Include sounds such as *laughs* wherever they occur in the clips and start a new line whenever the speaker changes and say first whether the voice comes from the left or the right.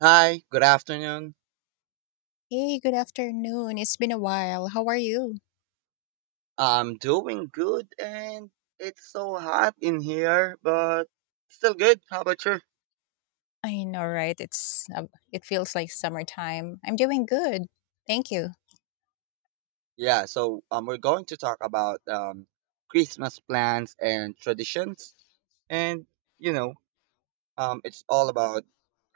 right: Hi, good afternoon.
left: Hey, good afternoon. It's been a while. How are you?
right: I'm doing good, and it's so hot in here, but still good. How about you?
left: I know, right? It's it feels like summertime. I'm doing good. Thank you.
right: We're going to talk about Christmas plans and traditions. And, you know, it's all about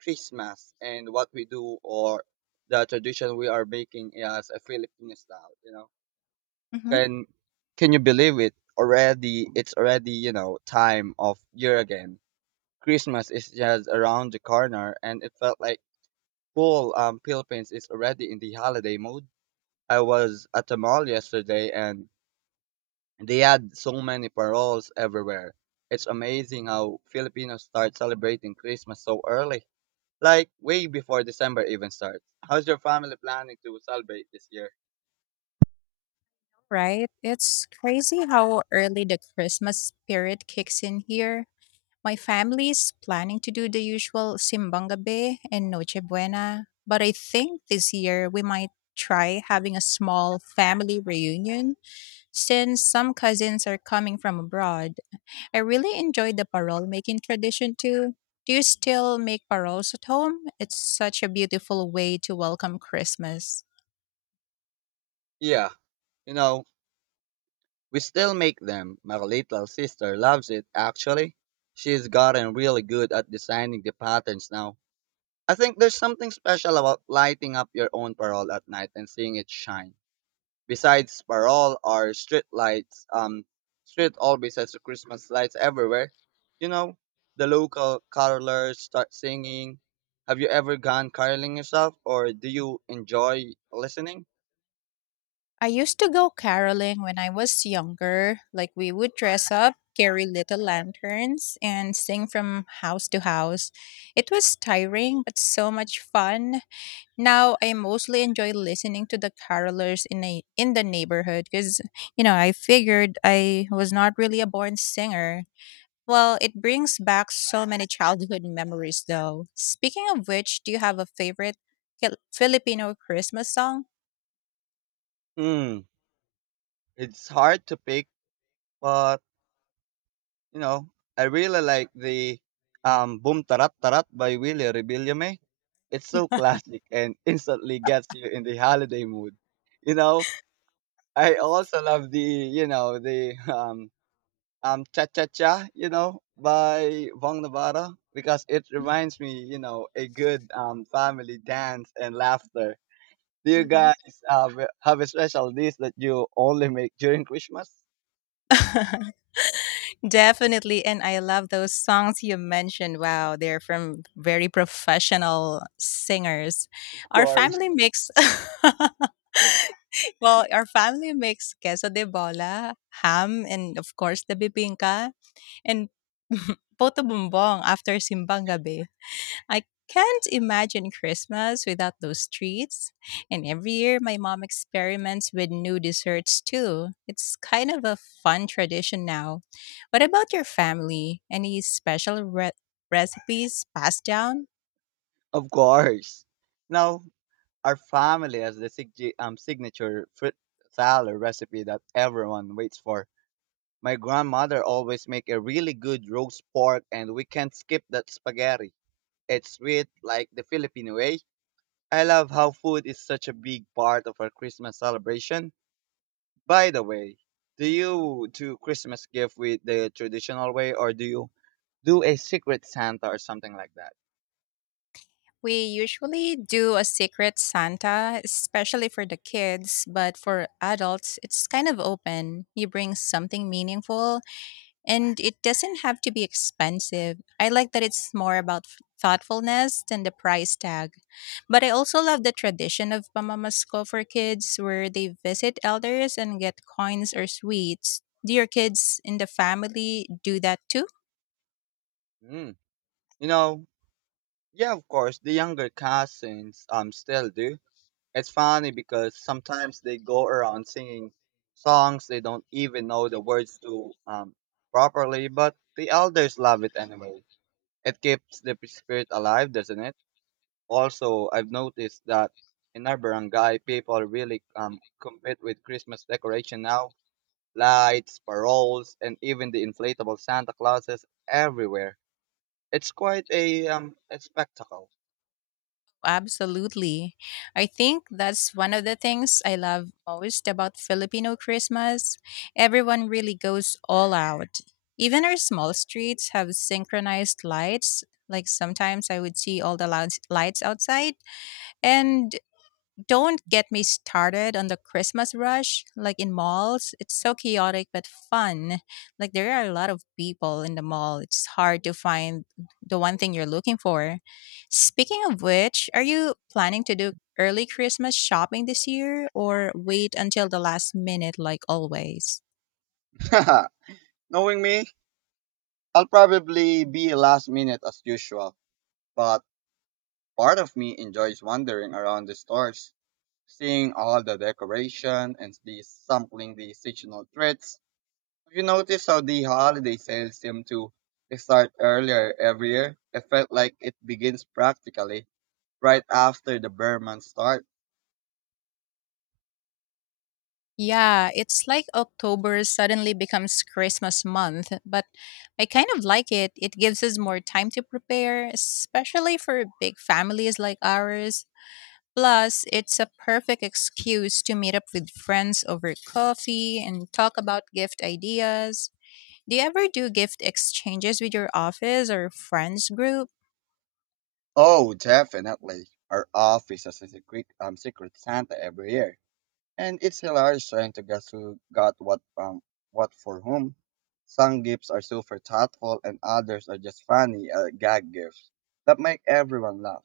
right: Christmas and what we do, or the tradition we are making as a Filipino style, you know.
left: hmm
right: Can, can you believe it? Already, it's already, you know, Time of year again. Christmas is just around the corner, and it felt like cool. Philippines is already in the holiday mode. I was at the mall yesterday, and they had so many paroles everywhere. It's amazing how Filipinos start celebrating Christmas so early, like way before December even starts. How's your family planning to celebrate this year?
left: Right? It's crazy how early the Christmas spirit kicks in here. My family's planning to do the usual Simbangabe and Noche Buena, but I think this year we might try having a small family reunion since some cousins are coming from abroad. I really enjoyed the parole making tradition too. Do you still make paroles at home? It's such a beautiful way to welcome Christmas.
right: Yeah, you know, we still make them. My little sister loves it, actually. She's gotten really good at designing the patterns now. I think there's something special about lighting up your own parole at night and seeing it shine. Besides parole or street lights, street always has the Christmas lights everywhere. You know, the local carolers start singing. Have you ever gone caroling yourself, or do you enjoy listening?
left: I used to go caroling when I was younger. Like we would dress up, carry little lanterns, and sing from house to house. It was tiring, but so much fun. Now I mostly enjoy listening to the carolers in the neighborhood because you know I figured I was not really a born singer. Well, it brings back so many childhood memories, though. Speaking of which, do you have a favorite Filipino Christmas song?
right: Hmm, it's hard to pick, but you know, I really like the Boom Tarat Tarat by Willie Rebillame. It's so *laughs* classic and instantly gets you in the holiday mood. You know, I also love the Cha Cha Cha, you know, by Vong Navarro, because it reminds me, you know, a good family dance and laughter. Do you
left: hmm
right: guys uh, have a special dish that you only make during Christmas?
left: Definitely, and I love those songs you mentioned. Wow, they're from very professional singers.
right: Of
left: Our
right: course.
left: family makes *laughs* well, our family makes queso de bola, ham, and of course the bibingka and poto bumbong after simbang gabi. I can't imagine Christmas without those treats. And every year, my mom experiments with new desserts too. It's kind of a fun tradition now. What about your family? Any special recipes passed down?
right: Of course. Now, our family has the signature fruit salad recipe that everyone waits for. My grandmother always make a really good roast pork, and we can't skip that spaghetti. It's sweet like the Filipino way. I love how food is such a big part of our Christmas celebration. By the way, do you do Christmas gift with the traditional way, or do you do a secret Santa or something like that?
left: We usually do a secret Santa, especially for the kids, but for adults, it's kind of open. You bring something meaningful, and it doesn't have to be expensive. I like that it's more about thoughtfulness than the price tag. But I also love the tradition of pamamasko for kids where they visit elders and get coins or sweets. Do your kids in the family do that too?
right: Mm. You know, yeah, of course, the younger cousins still do. It's funny because sometimes they go around singing songs they don't even know the words to properly, but the elders love it anyway. It keeps the spirit alive, doesn't it? Also, I've noticed that in our barangay, people really compete with Christmas decoration now. Lights, paroles, and even the inflatable Santa Clauses everywhere. It's quite a spectacle.
left: Absolutely. I think that's one of the things I love most about Filipino Christmas. Everyone really goes all out. Even our small streets have synchronized lights. Like sometimes I would see all the lights outside, and don't get me started on the Christmas rush, like in malls. It's so chaotic but fun. Like there are a lot of people in the mall. It's hard to find the one thing you're looking for. Speaking of which, are you planning to do early Christmas shopping this year or wait until the last minute like always?
right: *laughs* Knowing me, I'll probably be last minute as usual, but part of me enjoys wandering around the stores, seeing all the decoration and the sampling the seasonal treats. Have you noticed how the holiday sales seem to start earlier every year? It felt like it begins practically right after the bear month start.
left: Yeah, it's like October suddenly becomes Christmas month, but I kind of like it. It gives us more time to prepare, especially for big families like ours. Plus, it's a perfect excuse to meet up with friends over coffee and talk about gift ideas. Do you ever do gift exchanges with your office or friends group?
right: Oh, definitely. Our office has a secret Santa every year, and it's hilarious trying to guess who got what from what for whom. Some gifts are super thoughtful, and others are just funny gag gifts that make everyone laugh.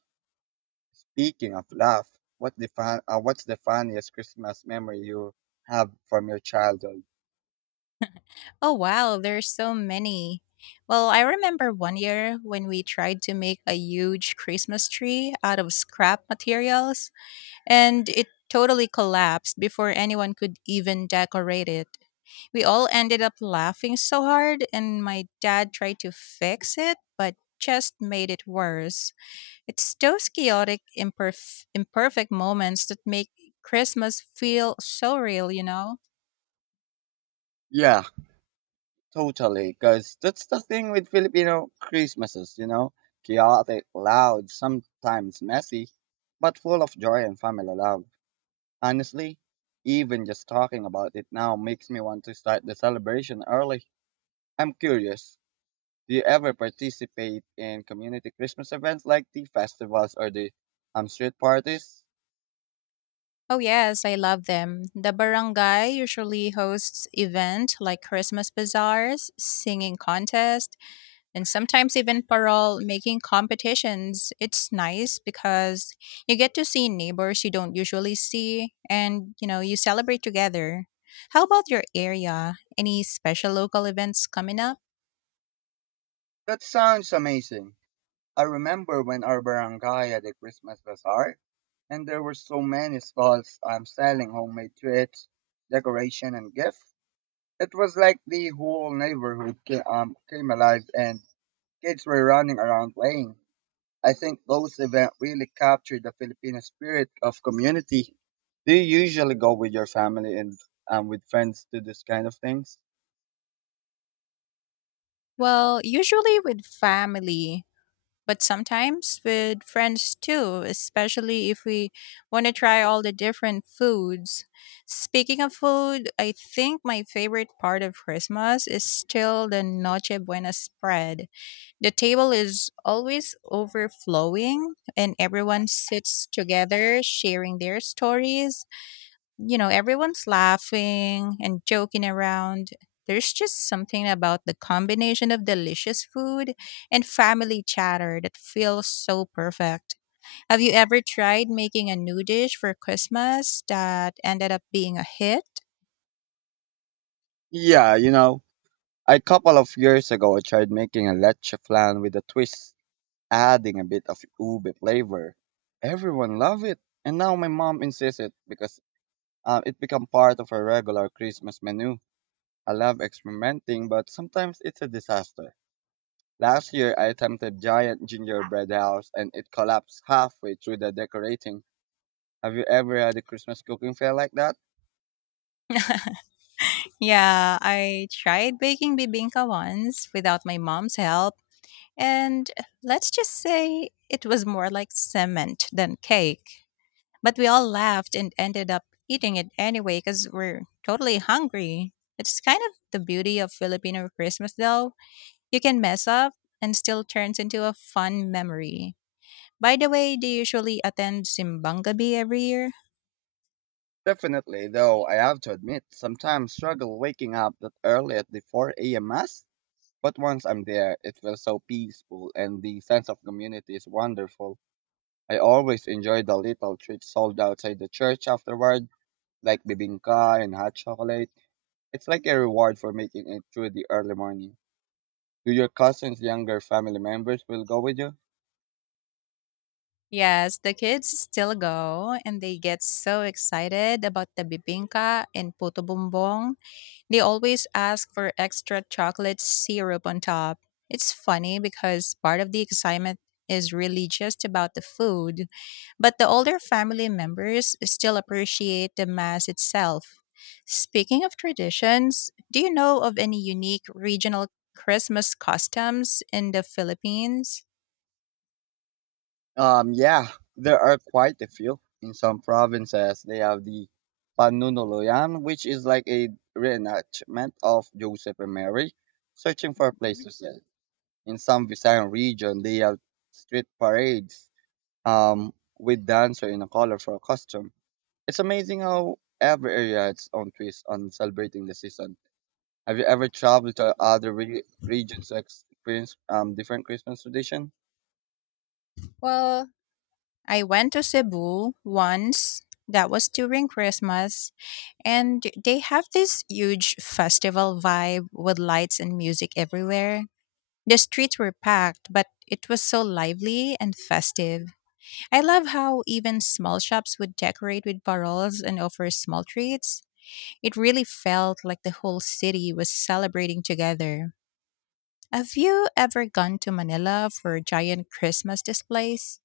right: Speaking of laugh, what's the funniest Christmas memory you have from your childhood?
left: Oh wow, there's so many. Well, I remember one year when we tried to make a huge Christmas tree out of scrap materials, and it totally collapsed before anyone could even decorate it. We all ended up laughing so hard, and my dad tried to fix it, but just made it worse. It's those chaotic, imperfect moments that make Christmas feel so real, you know?
right: Yeah, totally. Because that's the thing with Filipino Christmases, you know? Chaotic, loud, sometimes messy, but full of joy and family love. Honestly, even just talking about it now makes me want to start the celebration early. I'm curious, do you ever participate in community Christmas events like the festivals or the street parties?
left: Oh yes, I love them. The barangay usually hosts events like Christmas bazaars, singing contest, and sometimes even parole making competitions. It's nice because you get to see neighbors you don't usually see and, you know, you celebrate together. How about your area? Any special local events coming up?
right: That sounds amazing. I remember when our barangay had a Christmas bazaar, and there were so many stalls selling homemade treats, decoration, and gifts. It was like the whole neighborhood came alive, and kids were running around playing. I think those events really capture the Filipino spirit of community. Do you usually go with your family and with friends to this kind of things?
left: Well, usually with family, but sometimes with friends too, especially if we want to try all the different foods. Speaking of food, I think my favorite part of Christmas is still the Noche Buena spread. The table is always overflowing and everyone sits together sharing their stories, you know, everyone's laughing and joking around. There's just something about the combination of delicious food and family chatter that feels so perfect. Have you ever tried making a new dish for Christmas that ended up being a hit?
right: Yeah, you know, a couple of years ago, I tried making a leche flan with a twist, adding a bit of ube flavor. Everyone loved it, and now my mom insists it, because it become part of her regular Christmas menu. I love experimenting, but sometimes it's a disaster. Last year, I attempted giant gingerbread house, and it collapsed halfway through the decorating. Have you ever had a Christmas cooking fail like that?
left: Yeah, I tried baking bibinka once without my mom's help, and let's just say it was more like cement than cake. But we all laughed and ended up eating it anyway because we're totally hungry. It's kind of the beauty of Filipino Christmas, though. You can mess up and still turns into a fun memory. By the way, do you usually attend Simbang Gabi every year?
right: Definitely, though I have to admit, sometimes struggle waking up that early at the 4 a.m. mass. But once I'm there, it feels so peaceful, and the sense of community is wonderful. I always enjoy the little treats sold outside the church afterward, like bibingka and hot chocolate. It's like a reward for making it through the early morning. Do your cousins, younger family members, will go with you?
left: Yes, the kids still go and they get so excited about the bibingka and puto bumbong. They always ask for extra chocolate syrup on top. It's funny because part of the excitement is really just about the food, but the older family members still appreciate the mass itself. Speaking of traditions, do you know of any unique regional Christmas customs in the Philippines?
right: Yeah, there are quite a few. In some provinces, they have the Panunuluyan, which is like a reenactment of Joseph and Mary searching for a place to sell. In some Visayan region, they have street parades um, with dancer in a colorful costume. It's amazing how every area has its own twist on celebrating the season. Have you ever traveled to other regions to experience different Christmas tradition?
left: Well, I went to Cebu once. That was during Christmas, and they have this huge festival vibe with lights and music everywhere. The streets were packed, but it was so lively and festive. I love how even small shops would decorate with barrels and offer small treats. It really felt like the whole city was celebrating together. Have you ever gone to Manila for giant Christmas displays?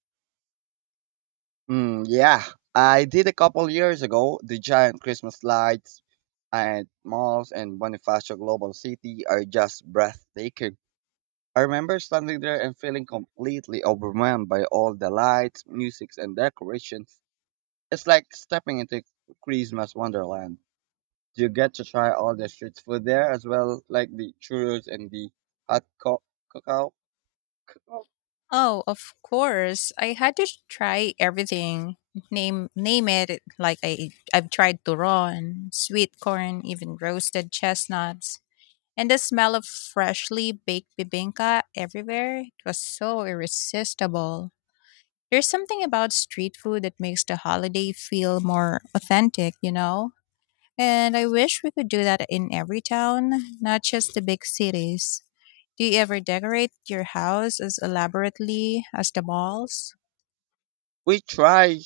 right: Mm, yeah, I did a couple years ago. The giant Christmas lights at malls and Bonifacio Global City are just breathtaking. I remember standing there and feeling completely overwhelmed by all the lights, music, and decorations. It's like stepping into Christmas wonderland. You get to try all the street food there as well, like the churros and the hot co- cocoa. Cocoa.
left: Oh, of course. I had to try everything. Name it. Like I've tried turon, sweet corn, even roasted chestnuts. And the smell of freshly baked bibinka everywhere, it was so irresistible. There's something about street food that makes the holiday feel more authentic, you know? And I wish we could do that in every town, not just the big cities. Do you ever decorate your house as elaborately as the malls?
right: We try.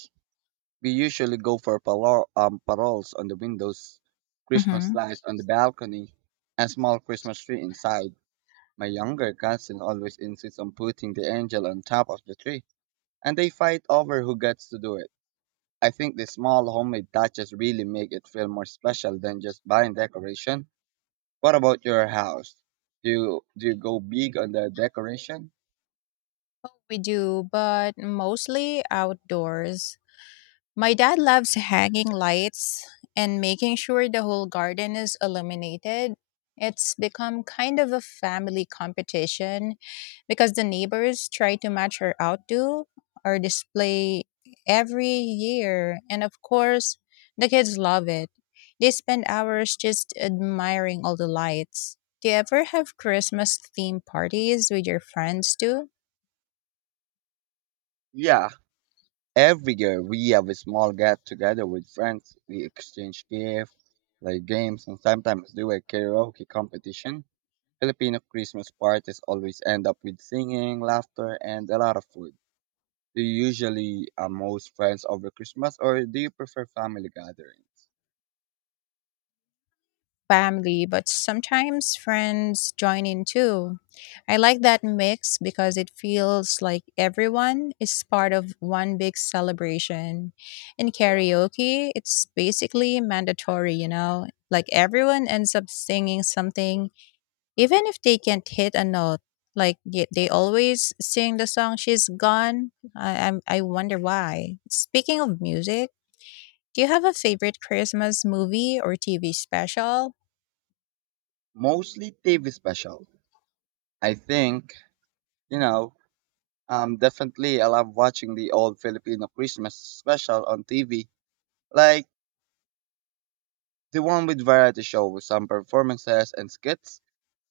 right: We usually go for paroles on the windows, Christmas
left: hmm
right: lights on the balcony, and small Christmas tree inside. My younger cousin always insists on putting the angel on top of the tree, and they fight over who gets to do it. I think the small homemade touches really make it feel more special than just buying decoration. What about your house? Do you go big on the decoration?
left: We do, but mostly outdoors. My dad loves hanging lights and making sure the whole garden is illuminated. It's become kind of a family competition because the neighbors try to match our outdo or display every year. And of course, the kids love it. They spend hours just admiring all the lights. Do you ever have Christmas theme parties with your friends too?
right: Yeah, every year we have a small get together with friends. We exchange gifts, play games, and sometimes do a karaoke competition. Filipino Christmas parties always end up with singing, laughter, and a lot of food. Do you usually amuse friends over Christmas, or do you prefer family gatherings?
left: Family, but sometimes friends join in too. I like that mix because it feels like everyone is part of one big celebration. In karaoke, it's basically mandatory, you know? Like everyone ends up singing something, even if they can't hit a note. Like they always sing the song "She's Gone." I wonder why. Speaking of music, do you have a favorite Christmas movie or TV special?
right: Mostly TV special. I think, you know, definitely I love watching the old Filipino Christmas special on TV. Like, the one with variety shows, some performances and skits,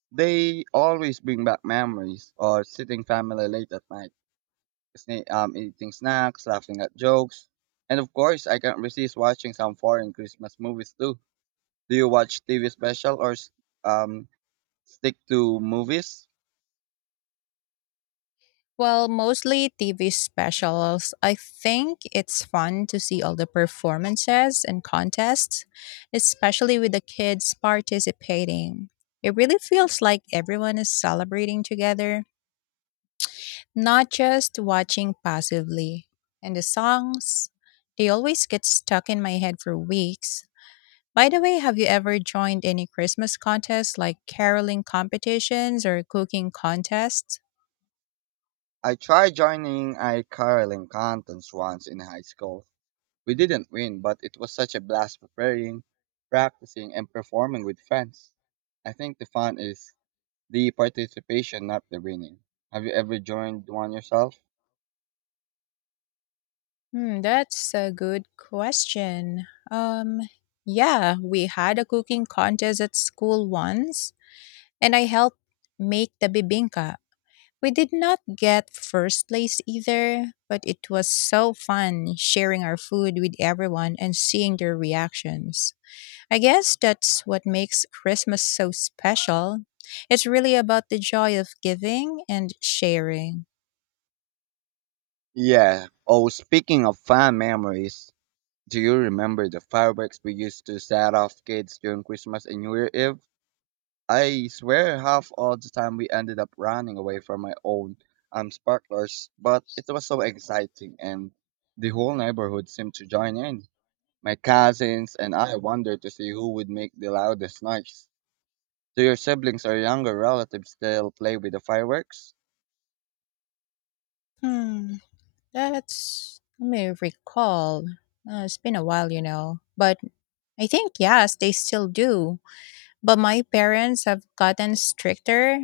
right: they always bring back memories or sitting family late at night, eating snacks, laughing at jokes. And of course, I can't resist watching some foreign Christmas movies too. Do you watch TV special or um, stick to movies?
left: Well, mostly TV specials. I think it's fun to see all the performances and contests, especially with the kids participating. It really feels like everyone is celebrating together, not just watching passively. And the songs, they always get stuck in my head for weeks. By the way, have you ever joined any Christmas contests like caroling competitions or cooking contests?
right: I tried joining a caroling contest once in high school. We didn't win, but it was such a blast preparing, practicing, and performing with friends. I think the fun is the participation, not the winning. Have you ever joined one yourself?
left: Hmm, that's a good question. Yeah, we had a cooking contest at school once, and I helped make the bibinka. We did not get first place either, but it was so fun sharing our food with everyone and seeing their reactions. I guess that's what makes Christmas so special. It's really about the joy of giving and sharing.
right: Yeah. Oh, speaking of fun memories, do you remember the fireworks we used to set off kids during Christmas and New Year Eve? I swear half all the time we ended up running away from my own sparklers, but it was so exciting, and the whole neighborhood seemed to join in. My cousins and I wondered to see who would make the loudest noise. Do your siblings or younger relatives still play with the fireworks?
left: Hmm. That's Let me recall. It's been a while, you know. But I think yes, they still do. But my parents have gotten stricter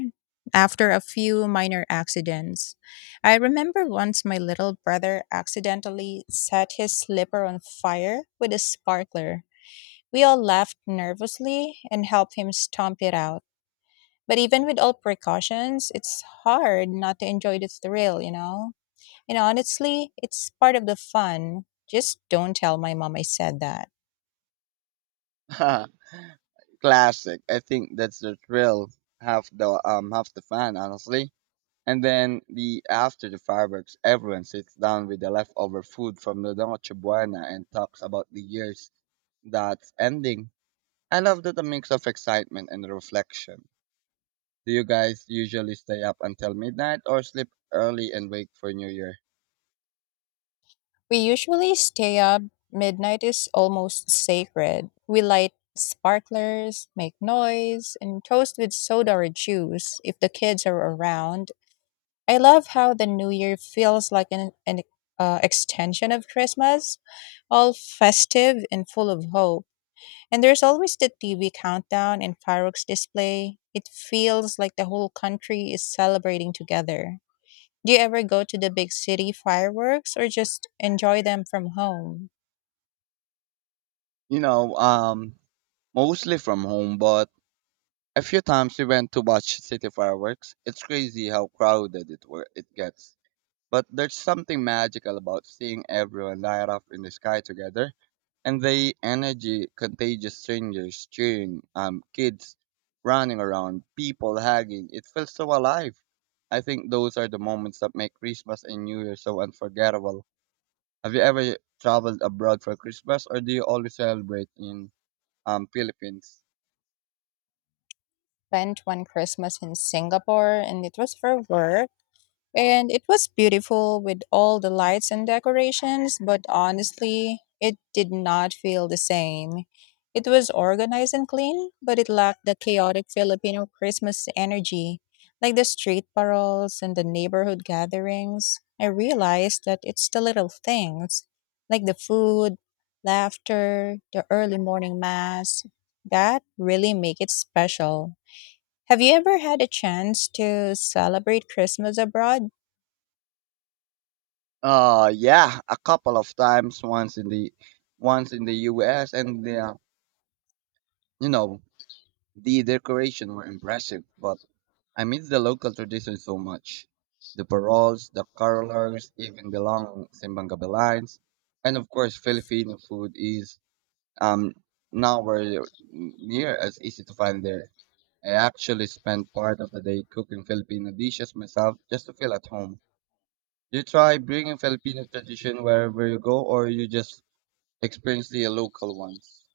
left: after a few minor accidents. I remember once my little brother accidentally set his slipper on fire with a sparkler. We all laughed nervously and helped him stomp it out. But even with all precautions, it's hard not to enjoy the thrill, you know? And honestly, it's part of the fun. Just don't tell my mom I said that.
right: *laughs* Classic. I think that's the thrill. Half the fun, honestly. And then the after the fireworks, everyone sits down with the leftover food from the Noche Buena and talks about the years that's ending. I love that a mix of excitement and reflection. Do you guys usually stay up until midnight or sleep early and wake for New Year?
left: We usually stay up. Midnight is almost sacred. We light sparklers, make noise, and toast with soda or juice if the kids are around. I love how the new year feels like an extension of Christmas, all festive and full of hope. And there's always the TV countdown and fireworks display. It feels like the whole country is celebrating together. Do you ever go to the big city fireworks or just enjoy them from home?
right: You know, um, Mostly from home, but a few times we went to watch city fireworks. It's crazy how crowded it gets. But there's something magical about seeing everyone light up in the sky together, and the energy contagious strangers cheering, kids running around, people hugging. It feels so alive. I think those are the moments that make Christmas and New Year so unforgettable. Have you ever traveled abroad for Christmas, or do you always celebrate in Philippines?
left: Spent one Christmas in Singapore and it was for work, and it was beautiful with all the lights and decorations, but honestly, it did not feel the same. It was organized and clean, but it lacked the chaotic Filipino Christmas energy, like the street paroles and the neighborhood gatherings. I realized that it's the little things, like the food, laughter, the early morning mass, that really make it special. Have you ever had a chance to celebrate Christmas abroad?
right: Yeah, a couple of times. Once in the U.S., and the you know the decoration were impressive, but I miss the local tradition so much. The paroles, the carolers, even the long simbang gabi lines, and of course Filipino food is um nowhere near as easy to find there. I actually spent part of the day cooking Filipino dishes myself just to feel at home. Do you try bringing Filipino tradition wherever you go, or you just experience the local ones?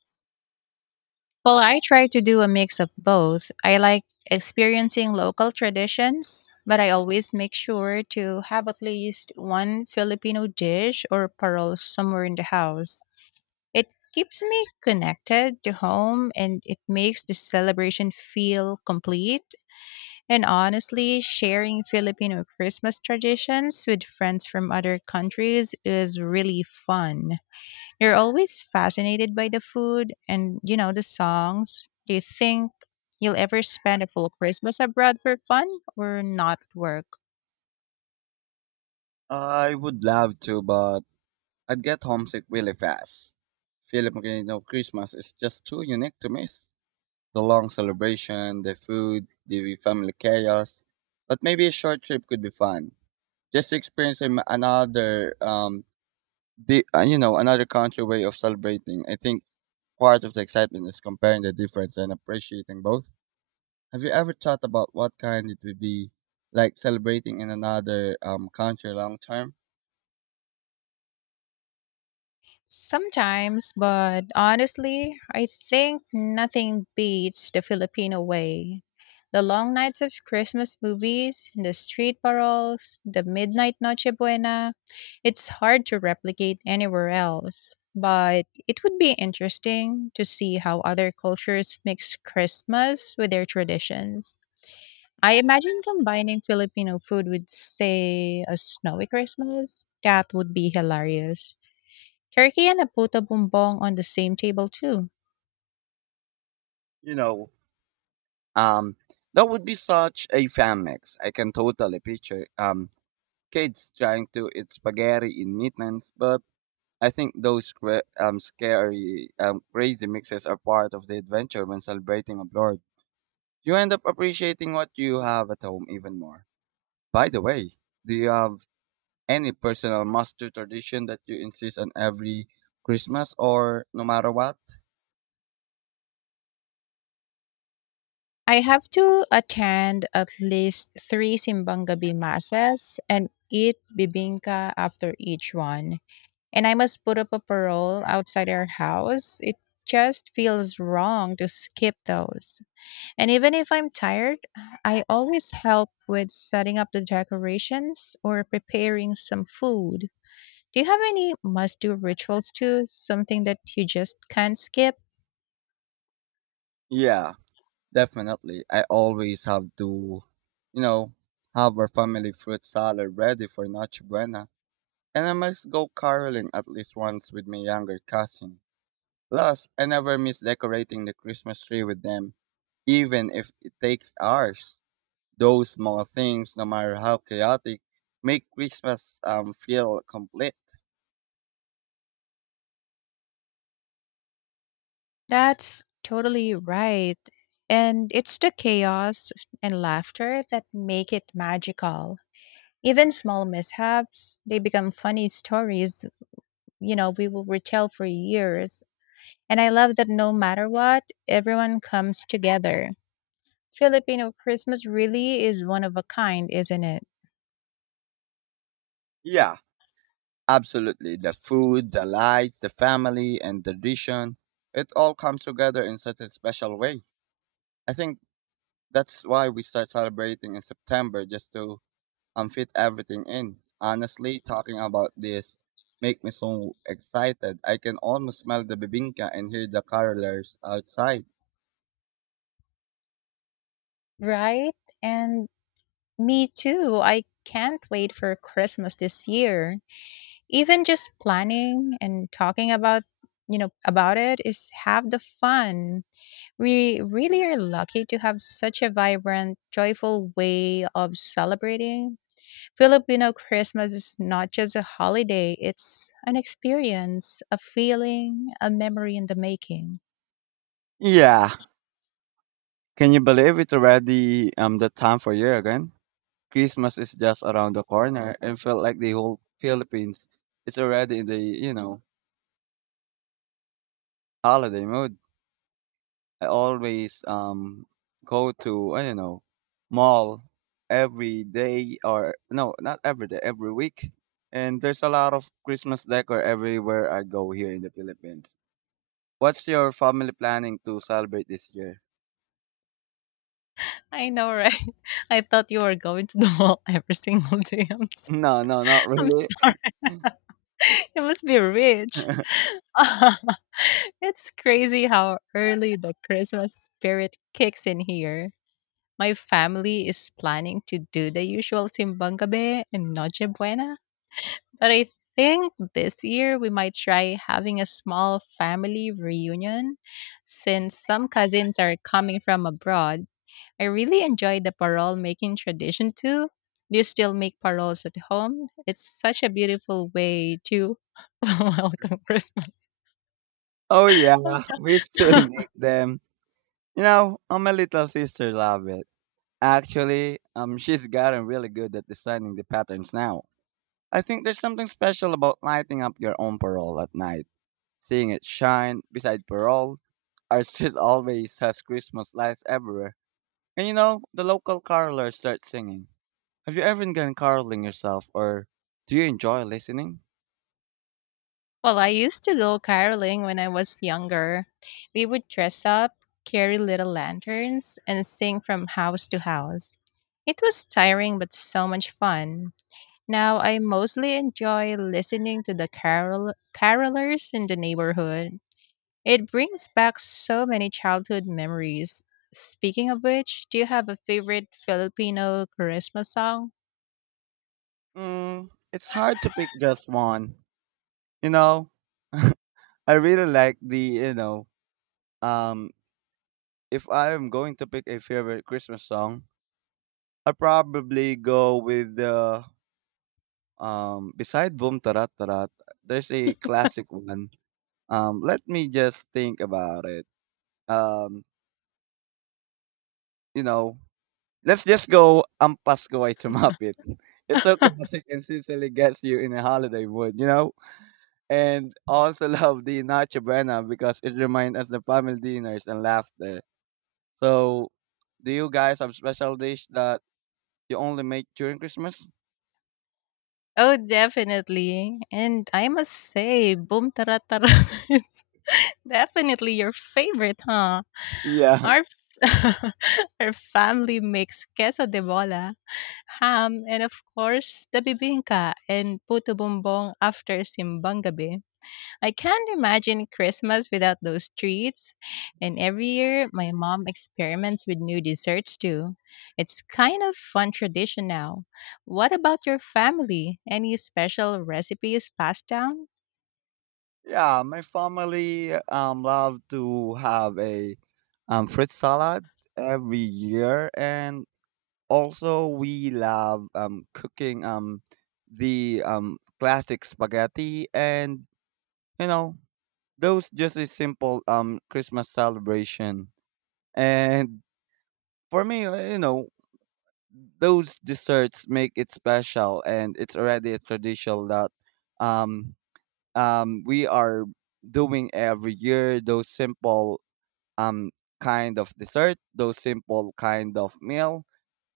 left: Well, I try to do a mix of both. I like experiencing local traditions, but I always make sure to have at least one Filipino dish or parol somewhere in the house. It keeps me connected to home and it makes the celebration feel complete. And honestly, sharing Filipino Christmas traditions with friends from other countries is really fun. You're always fascinated by the food and, you know, the songs. Do you think you'll ever spend a full Christmas abroad for fun or not at work?
right: I would love to, but I'd get homesick really fast. Filipino Christmas is just too unique to miss. The long celebration, the food, the family chaos. But maybe a short trip could be fun. Just experiencing another, the you know, another country way of celebrating. I think part of the excitement is comparing the difference and appreciating both. Have you ever thought about what kind it would be like celebrating in another country long term?
left: Sometimes, but honestly, I think nothing beats the Filipino way. The long nights of Christmas movies, the street paroles, the midnight Noche Buena, it's hard to replicate anywhere else. But it would be interesting to see how other cultures mix Christmas with their traditions. I imagine combining Filipino food with, say, a snowy Christmas. That would be hilarious. Turkey and a puto bumbong on the same table too.
right: You know, um, that would be such a fan mix. I can totally picture kids trying to eat spaghetti in Midlands, but I think those scary, crazy mixes are part of the adventure when celebrating abroad. You end up appreciating what you have at home even more. By the way, do you have any personal must do tradition that you insist on every Christmas or no matter what?
left: I have to attend at least three simbang gabi masses and eat bibingka after each one. And I must put up a parole outside our house. It just feels wrong to skip those. And even if I'm tired, I always help with setting up the decorations or preparing some food. Do you have any must do rituals too? Something that you just can't skip?
right: Yeah, definitely. I always have to, you know, have our family fruit salad ready for Noche Buena. And I must go caroling at least once with my younger cousin. Plus, I never miss decorating the Christmas tree with them, even if it takes hours. Those small things, no matter how chaotic, make Christmas feel complete.
left: That's totally right. And it's the chaos and laughter that make it magical. Even small mishaps, they become funny stories, you know, we will retell for years. And I love that no matter what, everyone comes together. Filipino Christmas really is one of a kind, isn't it?
right: Yeah, absolutely. The food, the lights, the family, and the tradition, it all comes together in such a special way. I think that's why we start celebrating in September just to fit everything in. Honestly, talking about this make me so excited. I can almost smell the bibinka and hear the carolers outside.
left: Right? And me too. I can't wait for Christmas this year. Even just planning and talking about, you know, about it is half the fun. We really are lucky to have such a vibrant, joyful way of celebrating. Filipino Christmas is not just a holiday, it's an experience, a feeling, a memory in the making.
right: Yeah. Can you believe it's already the time for year again? Christmas is just around the corner and felt like the whole Philippines is already in the holiday mood. I always go to I don't know mall every day or not every day, every week. And there's a lot of Christmas decor everywhere I go here in the Philippines. What's your family planning to celebrate this year? *laughs*
left: I know, right? *laughs* I thought you were going to the mall every *laughs* single day.
right: No, no, not
left: I'm
right: really.
left: sorry. *laughs* You must be rich.
right: *laughs*
left: *laughs* It's crazy how early the Christmas spirit kicks in here. My family is planning to do the usual Simbang Gabi and Noche Buena, but I think this year we might try having a small family reunion since some cousins are coming from abroad. I really enjoy the parol making tradition too. Do you still make parols at home? It's such a beautiful way to *laughs* welcome Christmas.
right: Oh yeah,
left: I'm
right: we still
left: sorry.
right: make them. You know, my little sister love it. Actually, she's gotten really good at designing the patterns now. I think there's something special about lighting up your own parole at night. Seeing it shine beside parole. Our street *laughs* always has Christmas lights everywhere. And you know, the local carolers start singing. Have you ever done caroling yourself or do you enjoy listening?
left: Well, I used to go caroling when I was younger. We would dress up, carry little lanterns, and sing from house to house. It was tiring but so much fun. Now I mostly enjoy listening to the carolers in the neighborhood. It brings back so many childhood memories. Speaking of which, do you have a favorite Filipino Christmas song?
right: Mm, it's hard to pick just one. You know, *laughs* I really like um, if I am going to pick a favorite Christmas song, I'd probably go with the beside Boom Tarat Tarat, there's a classic one. Let me just think about it. Um, you know, let's just go Ampas Gaway Sumapit. *laughs* It's so classic and sincerely gets you in a holiday mood, you know? And also *laughs* love the Nacho Buena because it reminds us the family dinners and laughter. So, do you guys have special dish that you only make during Christmas?
left: Oh, definitely. And I must say, Boom Tara Tara *laughs* is definitely your favorite, huh?
right: Yeah. *laughs*
left: Our *laughs* our family makes queso de bola, ham, and of course the bibingka and puto bumbong after simbang gabi. I can't imagine Christmas without those treats. And every year, my mom experiments with new desserts too. It's kind of fun tradition now. What about your family? Any special recipes passed down?
right: Yeah, my family love to have a fruit salad every year, and also we love cooking um the classic spaghetti, and you know those just a simple Christmas celebration. And for me, you know, those desserts make it special, and it's already a tradition that um we are doing every year those simple um, kind of dessert, those simple kind of meal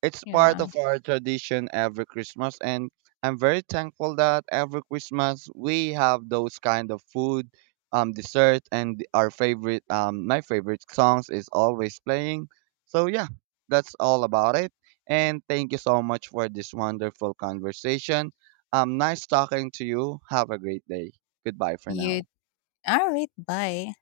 right: it's part
left: Yeah.
right: of our tradition every Christmas, and I'm very thankful that every Christmas we have those kind of food, dessert, and our favorite, my favorite songs is always playing. So yeah, that's all about it. And thank you so much for this wonderful conversation. Nice talking to you. Have a great day. Goodbye for now.
left: You all right, bye.